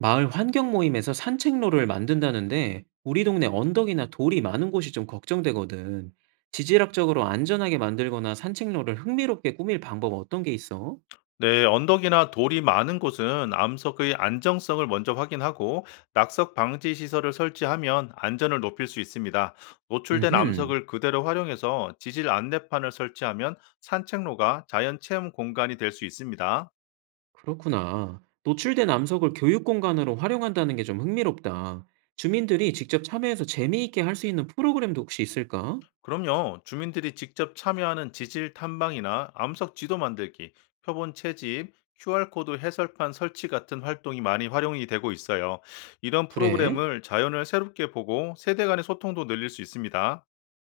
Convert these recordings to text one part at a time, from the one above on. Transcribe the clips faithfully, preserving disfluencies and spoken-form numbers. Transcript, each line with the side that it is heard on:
right: 마을 환경 모임에서 산책로를 만든다는데 우리 동네 언덕이나 돌이 많은 곳이 좀 걱정되거든. 지질학적으로 안전하게 만들거나 산책로를 흥미롭게 꾸밀 방법 어떤 게 있어?
left: 네, 언덕이나 돌이 많은 곳은 암석의 안정성을 먼저 확인하고 낙석 방지 시설을 설치하면 안전을 높일 수 있습니다. 노출된
right: 음흠,
left: 암석을 그대로 활용해서 지질 안내판을 설치하면 산책로가 자연 체험 공간이 될 수 있습니다.
right: 그렇구나. 노출된 암석을 교육 공간으로 활용한다는 게 좀 흥미롭다. 주민들이 직접 참여해서 재미있게 할 수 있는 프로그램도 혹시 있을까?
left: 그럼요, 주민들이 직접 참여하는 지질 탐방이나 암석 지도 만들기, 표본 채집, 큐알코드 해설판 설치 같은 활동이 많이 활용이 되고 있어요. 이런
right: 그래?
left: 프로그램을 자연을 새롭게 보고 세대 간의 소통도 늘릴 수 있습니다.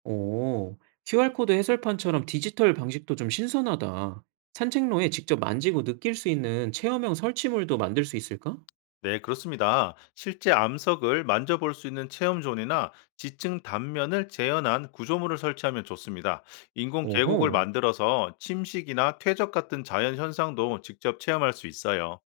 right: 오, 큐아르 코드 해설판처럼 디지털 방식도 좀 신선하다. 산책로에 직접 만지고 느낄 수 있는 체험형 설치물도 만들 수 있을까?
left: 네, 그렇습니다. 실제 암석을 만져볼 수 있는 체험존이나 지층 단면을 재현한 구조물을 설치하면 좋습니다. 인공 계곡을
right: 오호,
left: 만들어서 침식이나 퇴적 같은 자연 현상도 직접 체험할 수 있어요.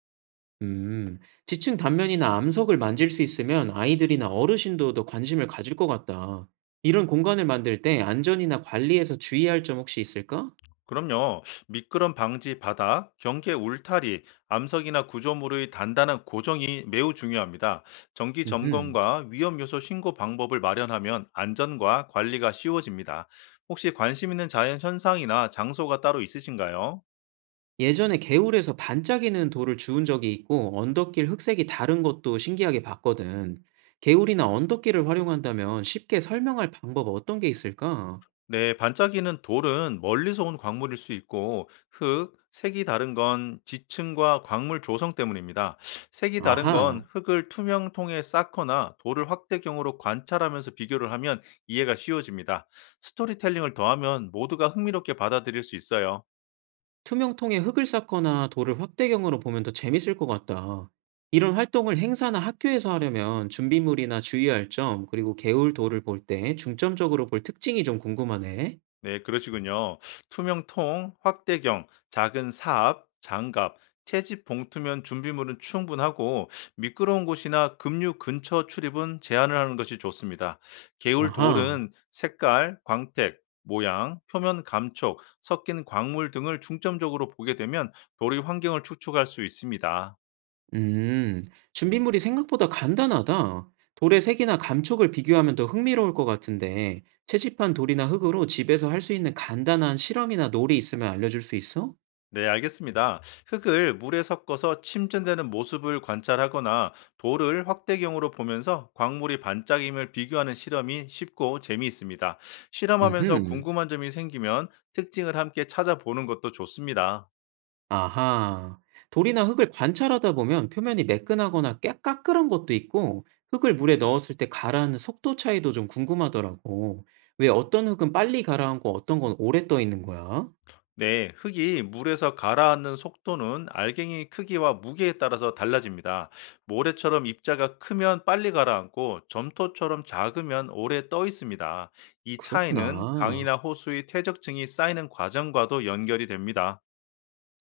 right: 음, 지층 단면이나 암석을 만질 수 있으면 아이들이나 어르신도 더 관심을 가질 것 같다. 이런 공간을 만들 때 안전이나 관리에서 주의할 점 혹시 있을까?
left: 그럼요. 미끄럼 방지 바닥, 경계 울타리, 암석이나 구조물의 단단한 고정이 매우 중요합니다. 정기
right: 음흠.
left: 점검과 위험 요소 신고 방법을 마련하면 안전과 관리가 쉬워집니다. 혹시 관심 있는 자연 현상이나 장소가 따로 있으신가요?
right: 예전에 개울에서 반짝이는 돌을 주운 적이 있고 언덕길 흑색이 다른 것도 신기하게 봤거든. 개울이나 언덕길을 활용한다면 쉽게 설명할 방법 어떤 게 있을까?
left: 네, 반짝이는 돌은 멀리서 온 광물일 수 있고, 흙, 색이 다른 건 지층과 광물 조성 때문입니다. 색이 다른
right: 아하,
left: 건 흙을 투명통에 쌓거나 돌을 확대경으로 관찰하면서 비교를 하면 이해가 쉬워집니다. 스토리텔링을 더하면 모두가 흥미롭게 받아들일 수 있어요.
right: 투명통에 흙을 쌓거나 돌을 확대경으로 보면 더 재밌을 것 같다. 이런 활동을 행사나 학교에서 하려면 준비물이나 주의할 점, 그리고 개울 돌을 볼 때 중점적으로 볼 특징이 좀 궁금하네.
left: 네, 그러시군요. 투명통, 확대경, 작은 사압, 장갑, 채집 봉투면 준비물은 충분하고 미끄러운 곳이나 급류 근처 출입은 제한을 하는 것이 좋습니다. 개울
right: 아하.
left: 돌은 색깔, 광택, 모양, 표면 감촉, 섞인 광물 등을 중점적으로 보게 되면 돌의 환경을 추측할 수 있습니다.
right: 음, 준비물이 생각보다 간단하다. 돌의 색이나 감촉을 비교하면 더 흥미로울 것 같은데, 채집한 돌이나 흙으로 집에서 할 수 있는 간단한 실험이나 놀이 있으면 알려줄 수 있어?
left: 네, 알겠습니다. 흙을 물에 섞어서 침전되는 모습을 관찰하거나 돌을 확대경으로 보면서 광물이 반짝임을 비교하는 실험이 쉽고 재미있습니다. 실험하면서
right: 음흠,
left: 궁금한 점이 생기면 특징을 함께 찾아보는 것도 좋습니다.
right: 아하. 돌이나 흙을 관찰하다 보면 표면이 매끈하거나 깨- 까끌한 것도 있고, 흙을 물에 넣었을 때 가라앉는 속도 차이도 좀 궁금하더라고. 왜 어떤 흙은 빨리 가라앉고 어떤 건 오래 떠 있는 거야?
left: 네, 흙이 물에서 가라앉는 속도는 알갱이 크기와 무게에 따라서 달라집니다. 모래처럼 입자가 크면 빨리 가라앉고 점토처럼 작으면 오래 떠 있습니다. 이 차이는
right: 그렇구나.
left: 강이나 호수의 퇴적층이 쌓이는 과정과도 연결이 됩니다.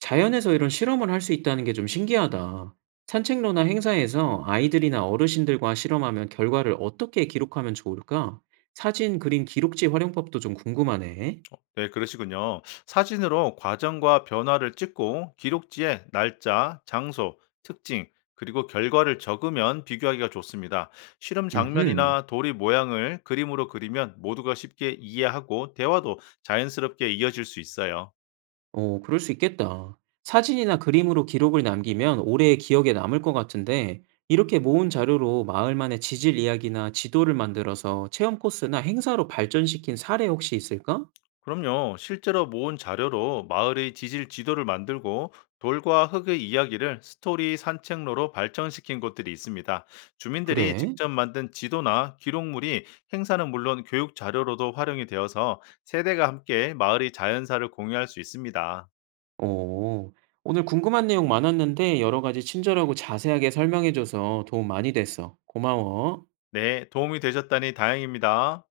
right: 자연에서 이런 실험을 할 수 있다는 게 좀 신기하다. 산책로나 행사에서 아이들이나 어르신들과 실험하면 결과를 어떻게 기록하면 좋을까? 사진, 그림, 기록지 활용법도 좀 궁금하네.
left: 네, 그러시군요. 사진으로 과정과 변화를 찍고 기록지에 날짜, 장소, 특징, 그리고 결과를 적으면 비교하기가 좋습니다. 실험
right: 음흠.
left: 장면이나 도리 모양을 그림으로 그리면 모두가 쉽게 이해하고 대화도 자연스럽게 이어질 수 있어요.
right: 오, 그럴 수 있겠다. 사진이나 그림으로 기록을 남기면 오래 기억에 남을 것 같은데, 이렇게 모은 자료로 마을만의 지질 이야기나 지도를 만들어서 체험 코스나 행사로 발전시킨 사례 혹시 있을까?
left: 그럼요. 실제로 모은 자료로 마을의 지질 지도를 만들고 돌과 흙의 이야기를 스토리 산책로로 발전시킨 곳들이 있습니다. 주민들이
right: 그래.
left: 직접 만든 지도나 기록물이 행사는 물론 교육 자료로도 활용이 되어서 세대가 함께 마을의 자연사를 공유할 수 있습니다.
right: 오 오늘 궁금한 내용 많았는데 여러 가지 친절하고 자세하게 설명해줘서 도움 많이 됐어. 고마워.
left: 네, 도움이 되셨다니 다행입니다.